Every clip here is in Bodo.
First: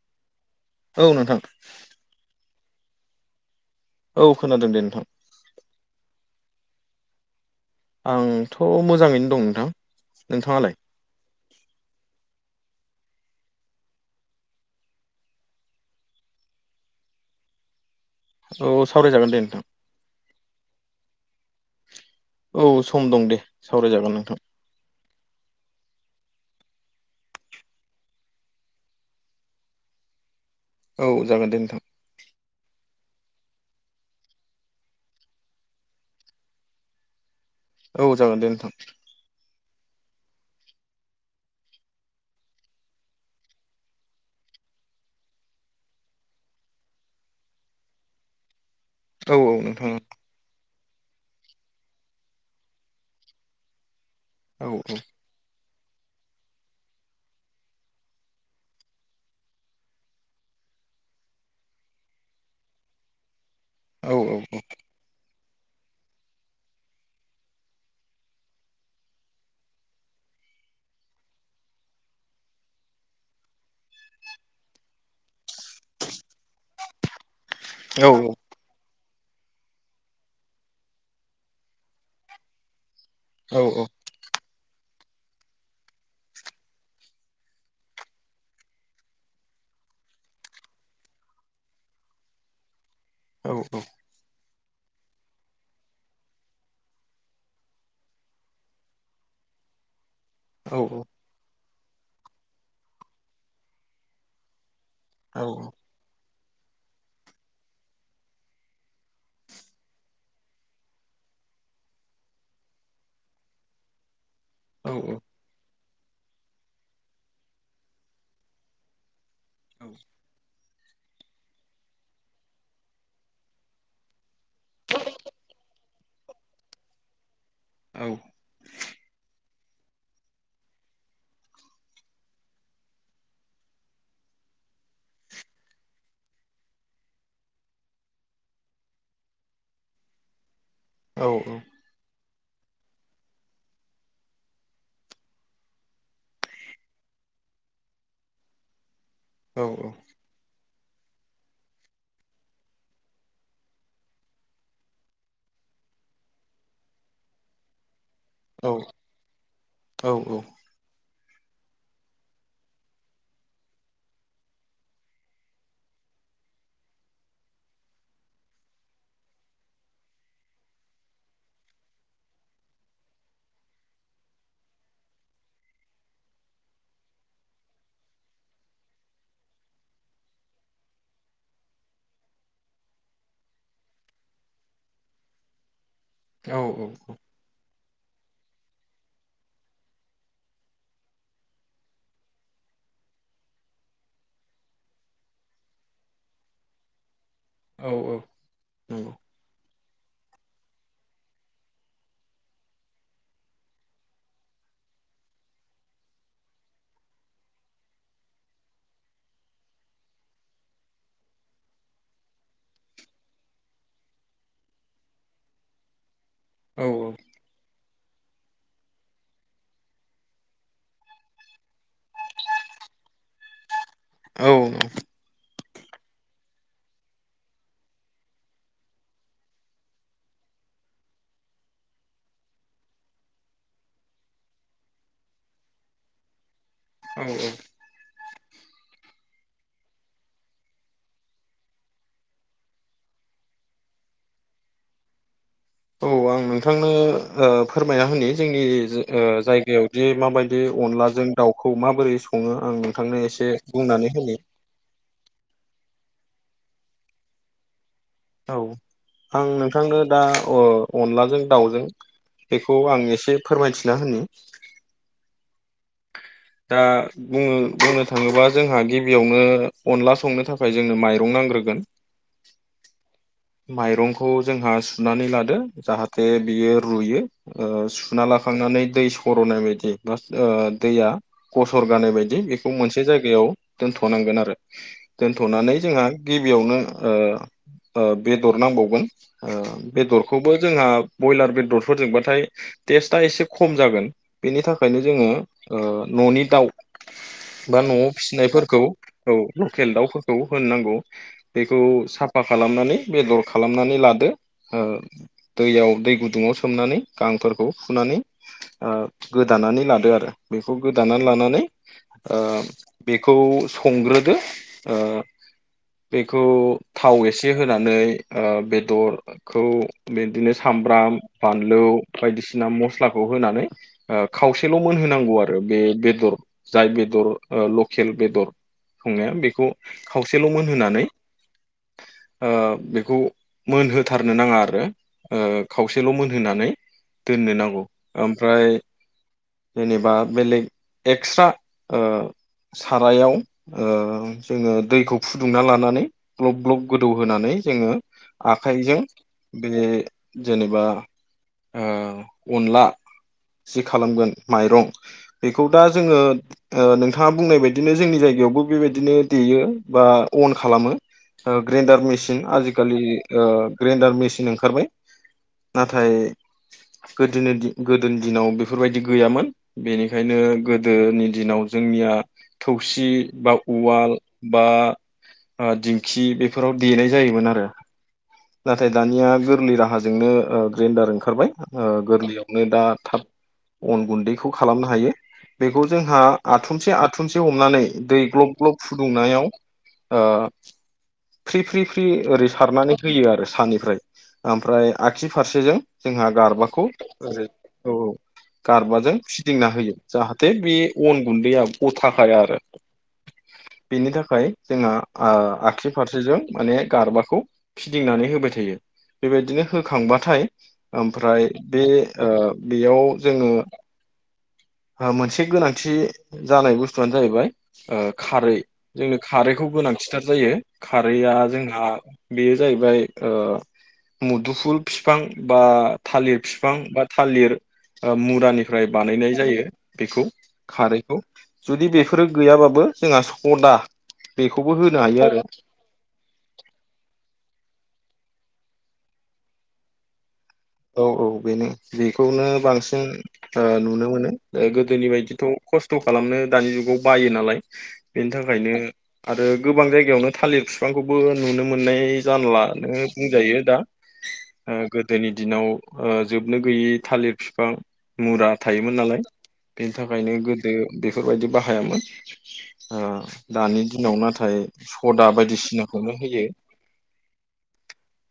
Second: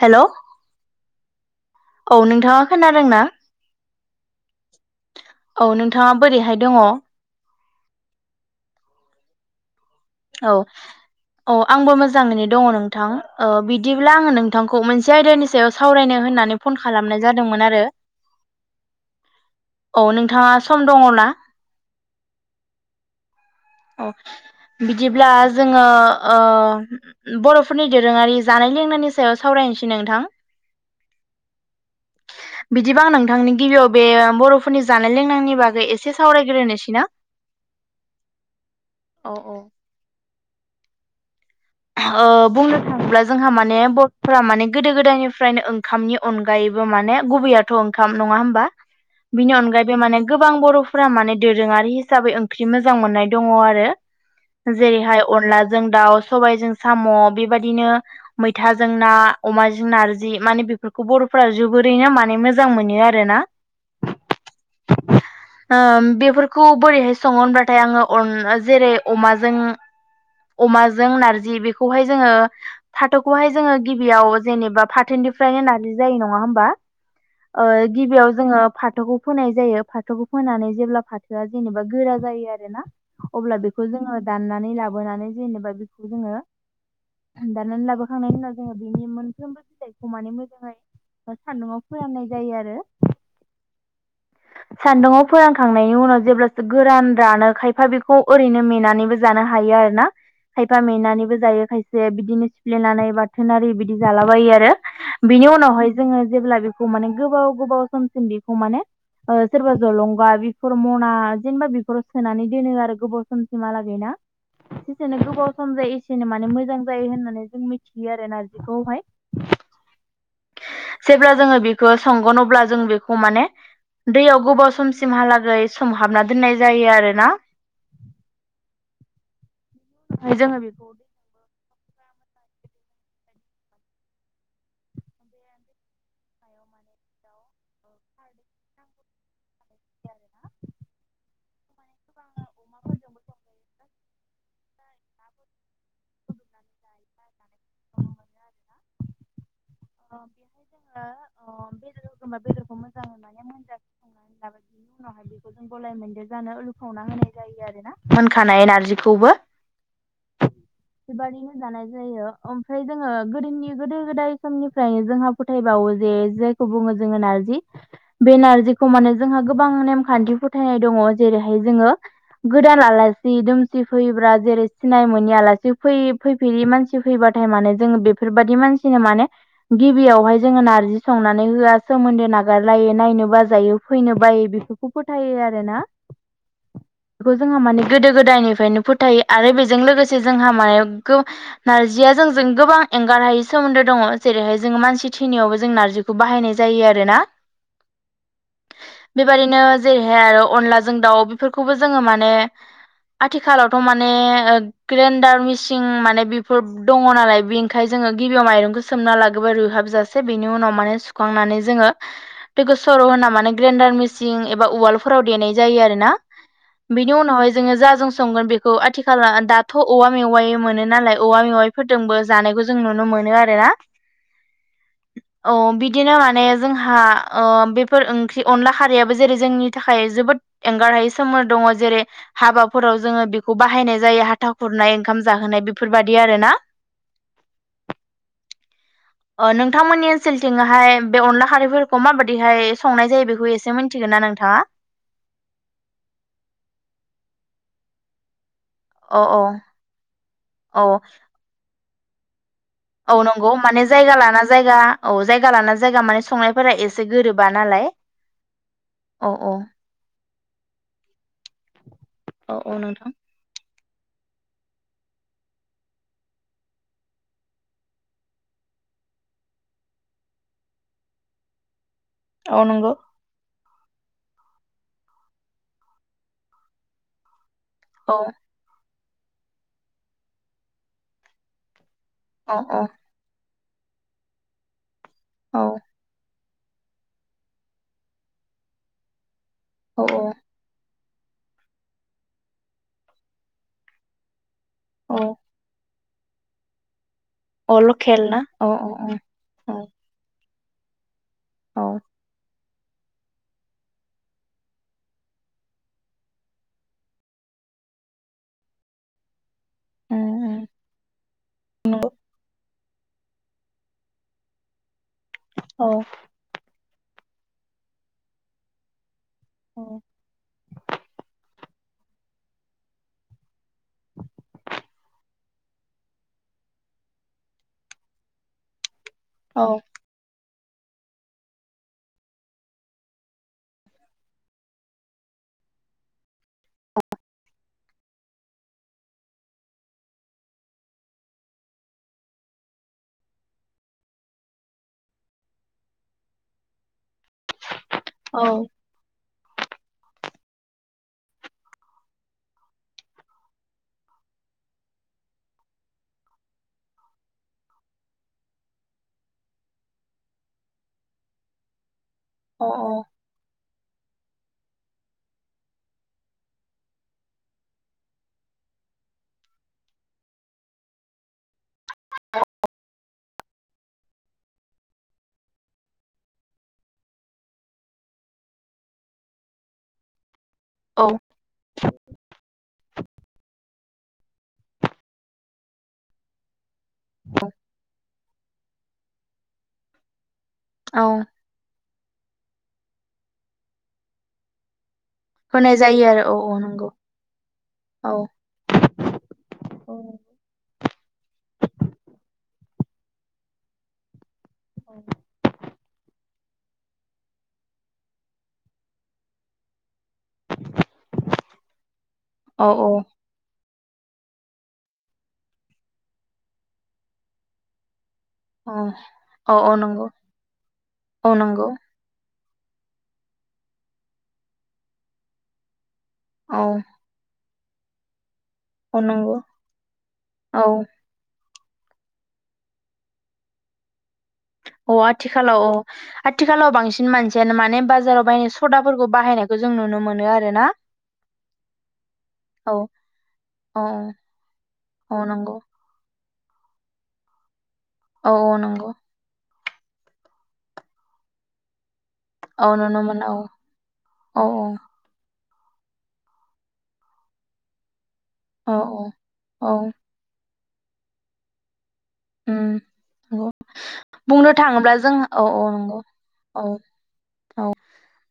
हेलौ औ नोंथां। औ नोंथाङा खोनादोंना? औ खोनादों दे नोंथां। औ नोंथाङा बोरैहाय दङ? आंथ' मोजाङैनो दं नोंथां। औ नोंथाङालाय औ आंबो मोजाङैनो दङ नों थां बिदिब्ला आङो नोंथांखौ मोनसे आयदानि सायाव सावरायनो होननानै फन खालामनाय जादोंमोन आरो औ सावरायजागोन दे नोंथां औ नोंथाङा सम दङ ना? औ सम दं दे औ सावरायजागोन नोंथां। बिदिब्ला जोङो ओ बर'फोरनि दोरोङारि जानाय लोंनायनि सायाव सावरायनोसै। नोंथां। औ जागोन दे नोंथां। बिदिबां आं नोंथांनि गिबियाव बे बर'फोरनि जानाय लोंनायनि बागै एसे सावरायग्रोनोसै ना? औ जागोन दे नोंथां। औ औ ओ बुंनो थाङोब्ला जोंहा माने बर'फोरा माने गोदो गोदायनिफ्रायनो ओंखामनि अनगायैबो माने गुबैयाथ' ओंखाम नङा होमबा औ औ बिनि नोंथां अनगायैबो माने गोबां बर' फोरा माने दोरोङारि हिसाबै ओंख्रि मोजां मोननाय दङ आरो औ जेरैहाय अनला जों दाउ सबायजों साम' बेबायदिनो मैथाजों ना अमाजों नारजि माने बेफोरखौ बर'फोरा जोबो रैनो माने मोजां मोनो आरोना। औ ओम बेफोरखौ बोरैहाय सङो होनबाथाय आङो अन जेरै अमाजों अमाजों नारजि बे खौहाय जोङो फाथोखौहाय जोङो गिबियाव जेनेबा फाथोनिफ्रायनो नारजि जायो नङा होमबा ओ गिबियाव जोङो फाथोखौ फोनाय जायो फाथोखौ फोनानै जेब्ला फाथोआ जेनेबा गोरा जायो आरो ना अब्ला औ बेखौ जोङो दाननानै लाबोनानै जेनेबा बेखौ जोङो दाननानै लाबोखांनायनि उनाव जोङो बिनि मोनफ्रोमबो फिथायखौ माने मोजाङै सान्दुङाव फोराननाय जायो आरो। औ औ। सान्दुङाव फोरानखांनायनि उनाव जेब्लासो गोरान रानो खायफा बेखौ ओरैनो मेनानैबो जा नो हायो आरो ना? औ खायफा औ मेनानैबो जायो खायसे बिदिनो सिफ्लेनानै बाथोन आरि बिदि जालाबायो आरो। बिनि उनावहाय जोङो जेब्ला बेखौ माने गोबाव गोबाव समसिम बेखौ माने ओ सोरबा जलंगा बेफोर मना जेनेबा बेफोराव सोनानै दोनो आरो गोबाव समसिमहालागै ना? औ जेसेनो गोबाव सम जायो एसेनो माने मो जां जायो होननानै जों मिथियो आरो ना नारजिखौहाय औ जेब्ला जोङो बेखौ संगोन अब्ला जों बेखौ माने दैयाव गोबाव समसिमहालागै सोमहाबना दोननाय जायो आरोना। औ ओमफाय जोङो बे औ औ औ अ बेहाय जोङो अम बेदर होगोमबा बेदरखौ मोजां एवनानै मोनजासे संनानै लाबाय बेनि उनाव ओमफाय बेखौ जों गलाय मोनदे जानो लुफावना होनाय जायो आरोना मोनखानाय नारजिखौबो बेबादिनो जानाय जायो ओमफ्राय जोङो गोदोनि गोदो गोदाय समनिफ्रायनो जोंहा फोथायबावो जे जायखौ बुङो जोङो नारजि बे नारजिखौ माने जोंहा गोबां नेमखान्थि फोथायनाय द ङ जेरैहाय जोङो गोदान आलासि दुमसि फैब्रा जेरै सिनाय मोननि आलासि बै फैफेरि मानसि फैबाथाय माने जोङो बेफोरबादि मानसिनो माने गिबियावहाय जोङो नारजि संनानै होआ सोमोन्दो नागारलायो नायनो बाजायो फैनो बायो बेफोरखौ फोथायो आरो ना। औ औ औ गोदो गोदायनिफ्रायनो फोथायो आरो बेजों लोगोसे जोंहा माय गो नारजिया जोंजों गोबां एंगार हायै सोमोन्दो दङ। जेरैहाय जोङो मानसि थैनायाव जों नारजिखौ बाहायनाय जायो आरो ना। औ औ नंगौ। जेरैहाय आरो अनलाजों दाउ बेफोरखौबो जोङो माने आथिखालावथ' माने ओ ग्रेन्डार मिसिं माने बेफोर दङ नालाय बिनखाय जोङो गिबियाव माइरंखौ सोमना लागोबाय रुयहाबजासे बिनि उनाव माने सुखांनानै जोङो दैखौ सर' होना माने ग्रेडार मेसिं एबा उवालफोराव दे नाय जायो आरोना। बिनि उनावहाय जोङो जा जों संगोन बेखौ आथिखाला दाथ' औवा मेवाइ मोनो नालाय औवा मेवाइफोरदोंबो जानायखौ जों नुनो मोनो आरोना। औ औ बिदिनो माने जोंहा ओ बेफोर ओंख्रि अनला खारैयाबो जेरै जोंनि थाखाय जोबोद एंगारहायै सोमोन्द दङ । जेरै हाबाफोराव जोङो बेखौ बाहायनाय जायो हाथा खुरनाय ओंखाम जाहोनाय बेफोरबायाददि आरो ना। औ औ। [inaudible] नोंथांमोननि ओनसोलथिंहाय बे अनला खारैफोरखौ माबाददिहाय संनाय जायो बेखौ एसे मिनथि गौना नोंथाङा? औ आं नोंथांनो ओ फोरमायना होननि जोंनि औ औ जायगायावदि माबायदि औ अनलाजों दाउखौ माबोरै सङो आं औ नोंथांनो एसे नंगौ माने बुंनानै जायगा होनि लाना जायगा औ जायगा लाना जायगा माने संनायफोरा एसे गोरोबा नालाय। औ औ आं औ नोंथांनो दा ओ अनलाजों दाउजों औ औ बेखौ आं नोंथां एसे फोरमायथिना होनि [inaudible] दा बुङो बुंनो थाङोबा जोंहा गिबियावनो अनला संनो थाखाय जोंनो माइरं नां ग्रोगोन औ नंगौ। माइरंखौ जोंहा सुनानै लादो जाहाथे बियो रुयो। औ सुना लाखांनानै दै सर'नाय बायदि बा दैया गसर जानाय बायदि औ बेखौ औ मोनसे जायगायाव दोनथ'नांगोन आरो दोनथ'नानै जोंहा गिबियावनो ओ ओ बेदर नांबावगोन औ बेदरखौबो जोंहा ब्रयलार बेदरफोरजोंबाथाय टेस्टआ एसे खम जागोन। बेनि थाखायनो जोङो औ न'नि दाउ औ बा न'आव लकेल ना औ फिसिनायफोरखौ औ लकेल दाउफोरखौ होनोनांगौ बेखौ औ साफा खालामनानै बेदर खालामनानै लादो दैयाव दै गुदुङाव सोमनानै गांफोरखौ फुनानै ओ गोदानानै लादो आरो बेखौ गोदानानै लानानै नंगौ बेखौ संग्रोदो ओ औ बेखौ थाव एसे होनानै बेदरखौ औ बिदिनो सामब्राम बान लु बायदिसिना मस्लाखौ होनानै खावसेल' मोनहोनांगौ आरो बे बेदर जाय बेदर लकेल बेदर सङो औ बेखौ खावसेल' मोनहोनानै ओ बेखौ मोनहोथारनो नाङा आरो ओ खावसेल' मोनहोनानै दोननो नांगौ। ओमफ्राय जेनेबा बेलेग एक्सट्रा ओ सारायाव ओ जोङो दैखौ फुदुंना लानानै ग्लब ग्लब गो होनानै जोङो औ आखाइजों बे जेनेबा ओ अनला जि खालामगोन माइरं बेखौ दा जोङो ओ नोंथाङा बुंनाय बायदिनो जोंनि जायगा यावबो बेबायदिनो देयो बा अन खालामो ग्रेन्डार मेसिन आजिखालि औ ओ ग्रेन्डार मेसिन ओंखारबाय। नाथाय गोदोनि गोदोनि दिनाव बेफोरबायदि गैयामोन बेनिखायनो गोदोनि दिनाव जोंनि थौसि बा उवाल बा दिंखि बेफोराव देनाय जायोमोन आरो नाथाय दानिया गोरलै राहाजोंनो ओ औ ग्रेन्डार ओंखारबाय ओ गोरलैयावनो दा थाब अन गुन्दैखौ खालामनो हायो बेखौ जोंहा आथुमसे आथुमसे हमनानै दै ग्लब ग्लब फुदुंनायाव औ फ्रि फ्रि फ्रि ओरै सारनानै होयो आरो सानिफ्राय ओमफ्राय आगसि होनाय फारसेजों जायो आरो जोंहा औ औ गारबाखौ नंगौ ओ औ औ। गारबाजों फिदिंना होयो औ जाहाथे बे अन गुन्दैया गथाखा आरो बेनि थाखाय जोंहा आखि बेजों माने गारबाखौ फिदिंनानै होबाय थायो बेबायदिनो होखांबा थाय ओमफ्राय बे ओ औ बेयाव जोङो मोनसे गोनांथि जानाय बुस्थुआनो जाहैबाय ओ खारै जोंनो औ खारैखौ औ नंगौ गोनांथिथार जायो खारैया औ नंगौ जोंहा बेयो जाहैबाय ओ मुदुफुल बिफां बा थालिर औ बिफां बा थालिर मुरानि निफ्राय औ बानायनाय नंगौ जायो बेखौ औ खारैखौ । जुदि बेफोरो गैयाबाबो जोंहा सदा बेखौबो अ होनो हायो आरो। आथिखालाव औ आथिखालाव बांसिन मानसियानो माने बाजाराव बायनाय सदाफोरखौ बाहायनायखौ जों नुनो मोनो आरो। ना औ औ बेनो बेखौनो औ बांसिन ओ औ नुनो मोनो गोदोनि औ बायदिथ नंगौ खस्थ खालामनो दानि जुगाव बायो नालाय बेनि औ औ थाखायनो नंगौ आरो गोबां जायगायावनो थालिर बिफांखौबो नुनो मोननाय जानला औ नो नुनो मोनो औ बुंजायो दा औ गोदोनि दिनाव ओ जोबनो गैयै थालिर बिफां मुरा औ थायोमोन औ नालाय औ बेनि थाखायनो गोदो बेफोरबायदि बाहायामोन। उम नंगौ ओ दानि दिनाव बुंनो नाथाय थाङोब्ला जों सदा औ औ नंगौ बायदिसिनाखौनो होयो। औ औ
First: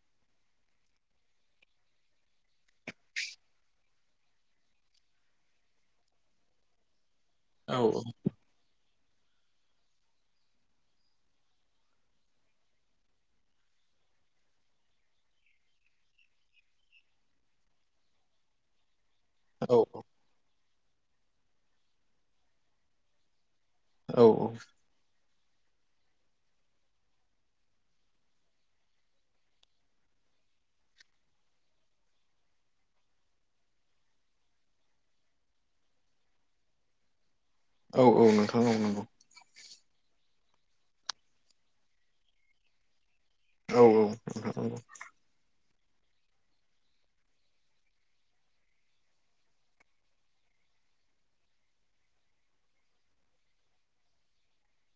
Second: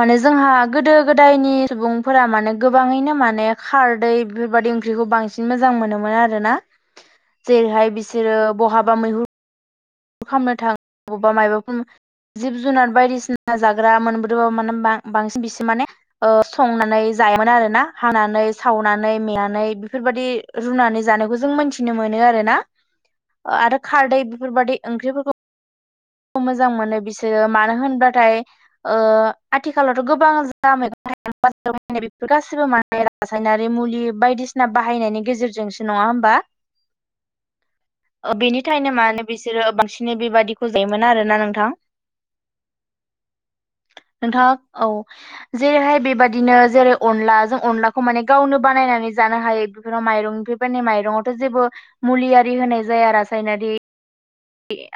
माने जोंहा गोदो गोदायनि सुबुंफोरा माने गोबाङैनो माने खारदै बेफोरबादि ओंख्रिखौ बां बांसिन मोजां मोनोमोन आरोना औ जेरैहाय बिसोरो बहाबा मैहुर खालामनो थाङो बबावबा माबाफोर जिब जुनार बायदिसिना जाग्रा मोनबोदोबाबो माने बांसिन बिसोर माने संनानै जायोमोन आरो ना हानानै सावनानै। नानै मेनानै औ बेफोरबायदि रुनानै जानायखौ जों मोनथिनो मोनो आरोना। आरो खारदै औ बेफोरबादि ओंख्रिफोरखौ मोजां मोनो बिसोरो मानो होनबाथाय ओ आथिखालावथ गोबां जा मैगं [unintelligible] गासिबो माने रासायनारि मुलि बायदिसिना बाहायनायनि गेजेरजोंसो नङा होमबा औ औ बेनि नोंथां औ थाखायनो नंगौ मानो बे बिसोरो बांसिनै बेबायादिखौ जायोमोन आरोना नोंथां। औ नोंथां नंगौ नोंथाङा औ। जेरैहाय बेबायादिनो जेरै अनला जों अनलाखौ माने गावनो बानायनानै जानो हायो बेफोराव माइरं बेबायनि माइरंआवथ जेबो मुलि आरि होनाय जाया रासायनारि।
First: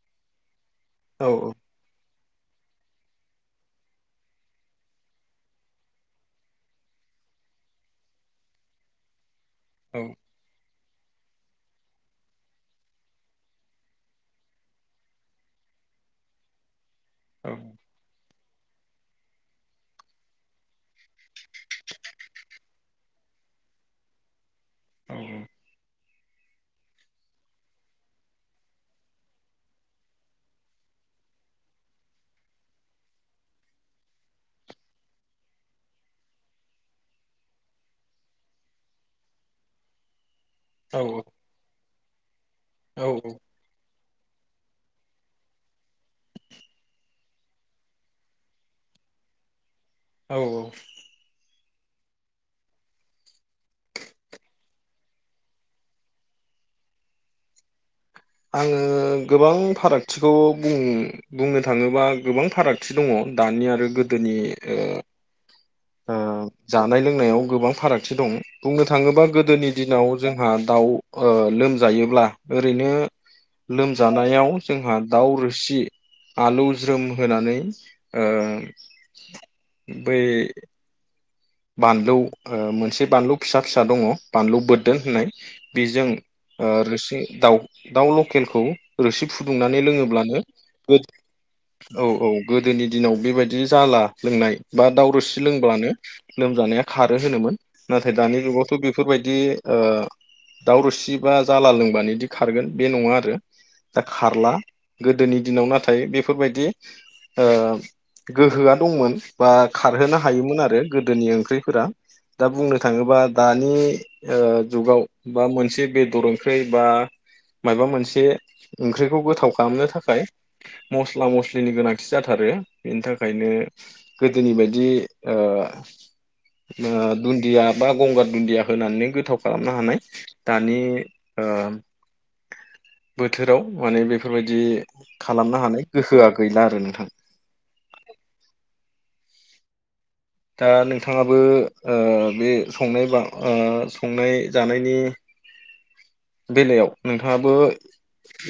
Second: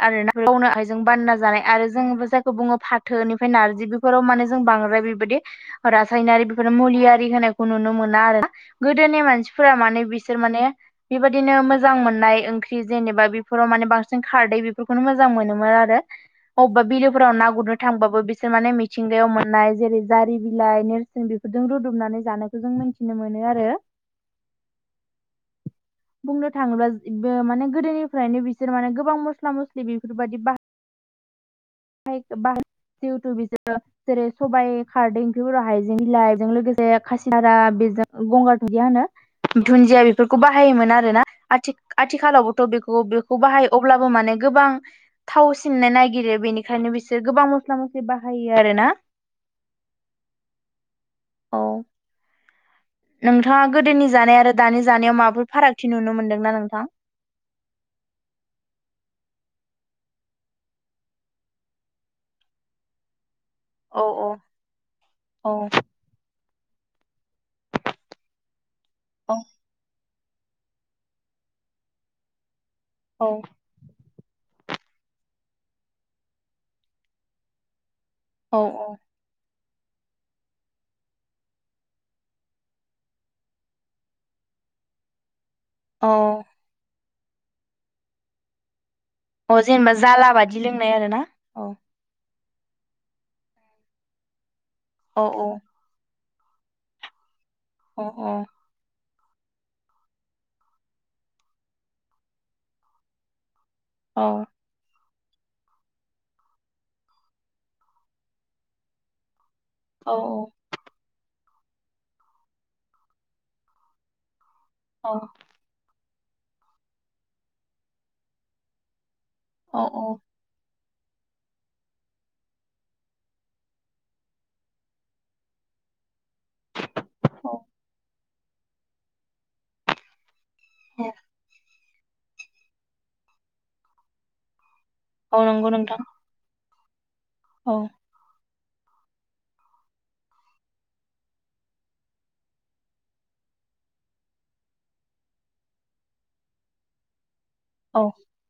आरो ना गावनो जों औ बानना जानाय आरो जोंबो जायखौ बुङो फाथोनिफ्राय नारजि बेफोराव माने जों बांद्राय बेबायदि रासायनारि बेफोर मुलिआरि होनायखौ नुनो मोना आरो गोदोनि मानसि फोरा औ माने बिसोर माने बेबायदिनो मोजां मोननाय ओंख्रि जेनेबा बेफोराव माने बांसिन जों खारदै बेफोरखौनो मोजां मोनोमोन आरो अबेबा बिलोफोराव ना गुरनो थांबाबो बिसोर माने मिथिंगायाव मोननाय जेरै जारि बिलाइ नोरसिं बेफोरजों रुदुमनानै जानायखौ जों मिथि मिथिनो मोनो आरो। औ औ बुंनो थाङोब्लाबो माने गोदोनिफ्रायनो बिसोर माने गोबां मस्ला मस्लि बेफोरबायदि बाहायो [unintelligible] जिहेथु बिसोरो जेरै सबाइ खारदै ओंख्रिफोर हाइजें बिलाइजों लोगोसे खासिहारा बे गंगार दुन्दिया होनो दुन्दिया बेफोर बाहायोमोन आरोना आथि आथिखालावबोथ औ बेखौ बेखौ बाहायो अब्लाबो माने गोबां थावसिननो नागिरो बेनि ओंखायनो बिसोर गोबां मस्ला मस्लि बाहायो आरो ना औ औ औ नोंथाङा गोदोनि जानाय आरो दानि जानायाव माबाफोर फारागथि नुनो मोनदोंना नोंथां? [inaudible] आङो गोबां फारागथिखौ बुं बुंनो थाङोबा गोबां फारागथि दङ दानि आरो औ औ गोदोनि ओ औ ओ जानाय लोंनायाव गोबां फारागथि दं बुंनो थाङोबा औ गोदोनि दिनाव जोंहा दाउ लोमजायोब्ला ओरैनो औ लोमजानायाव जोंहा दाउ रोसि आलु ज्रोम होनानै ओ औ बै बानलु मोनसे बानलु फिसा फिसा दङ बानलु बोददोन होननाय बेजों औ ओ रोसि दाउ दाउ लकेलखौ रोसि औ फुदुंनानै जेनेबा जाला लोङोब्लानो बादि लोंनाय आरो ना औ औ गोदोनि दिनाव बेबायदि जाला लोंनाय बा औ दावरोसि औ लोंब्लानो लोमजानाया खारो होनोमोन औ नाथाय दानि जुगावथ' बे बेफोरबायदि ओ दावरसि बा जाला लोंबानोदि खारगोन बे नङा आरो दा औ खारला गोदोनि दिनाव नाथाय बेफोरबायदि ओ गोहोआ दंमोन बा औ खारहोनो हायोमोन आरो गोदोनि ओंख्रिफोरा दा बुंनो थाङोबा दानि ओ जुगाव बा मोनसे बेदर ओंख्रि बा माबा मोनसे ओंख्रिखौ गोथाव औ खालामनो औ थाखाय मस्ला मस्लिनि गोनांथि जाथारो बेनि थाखायनो गोदोनि बायदि ओ ओ औ दुन्दिया बा गंगार दुन्दिया होनानै गोथाव खालामनो हानाय दानि ओ बोथोराव माने बेफोरबायदि औ खालामनो नंगौ हानाय नोंथां गोहोआ गैला आरो नों औ दा नोंथाङाबो ओ बे संनाय बा ओ संनाय जानायनि [unintelligible] बेलायाव नोंथां नोंथांयाबो औ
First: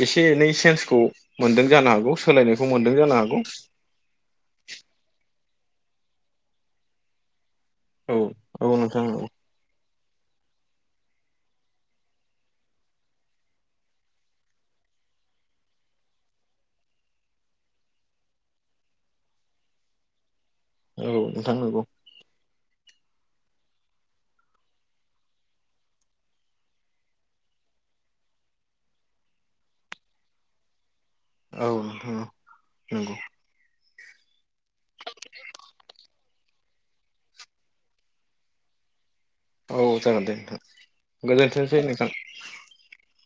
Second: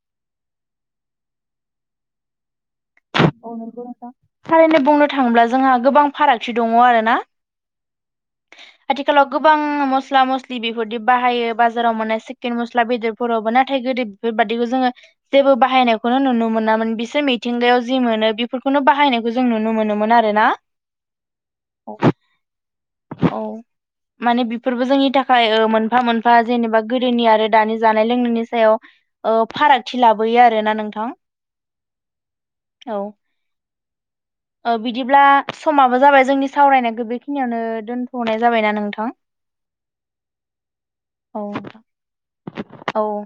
एसे एनै चेन्सखौ मोनदों जानो हागौ सोलायनायखौ मोनदों जानो हागौ औ नंगौ नोंथां थारैनो बुंनो थाङोब्ला जोंहा गोबां फारागथि दङ आरो ना औ औ नोंथां औ आथिखालाव गोबां मस मस्ला मस्लि बेफोरदि बाहायो बाजाराव मोननाय सिकेन मस्ला बेदरफोरावबो नाथाय गोदो बेफोरबादिखौ जोङो जेबो बाहायनायखौनो नुनो मोनामोन बिसोर मिथिंगायाव जि मोनो बेफोरखौनो बाहायनायखौ जों नुनो मोनोमोन आरो ना औ नोंथां नंगौ औ माने बेफोरबो जोंनि थाखाय मोनफा मोनफा जेनेबा गोदोनि आरो दानि जानाय लोंनायनि सायाव ओ फारागथि लाबोयो आरो ना नोंथां औ ओ औ नंगौ ओ बिदिब्ला समाबो जाबाय जोंनि सावरायनायखौ बेखिनियावनो दोनथ'नाय जाबायना नोंथां औ जागोन दे नोंथां गोजोनथोंसै नोंथां औ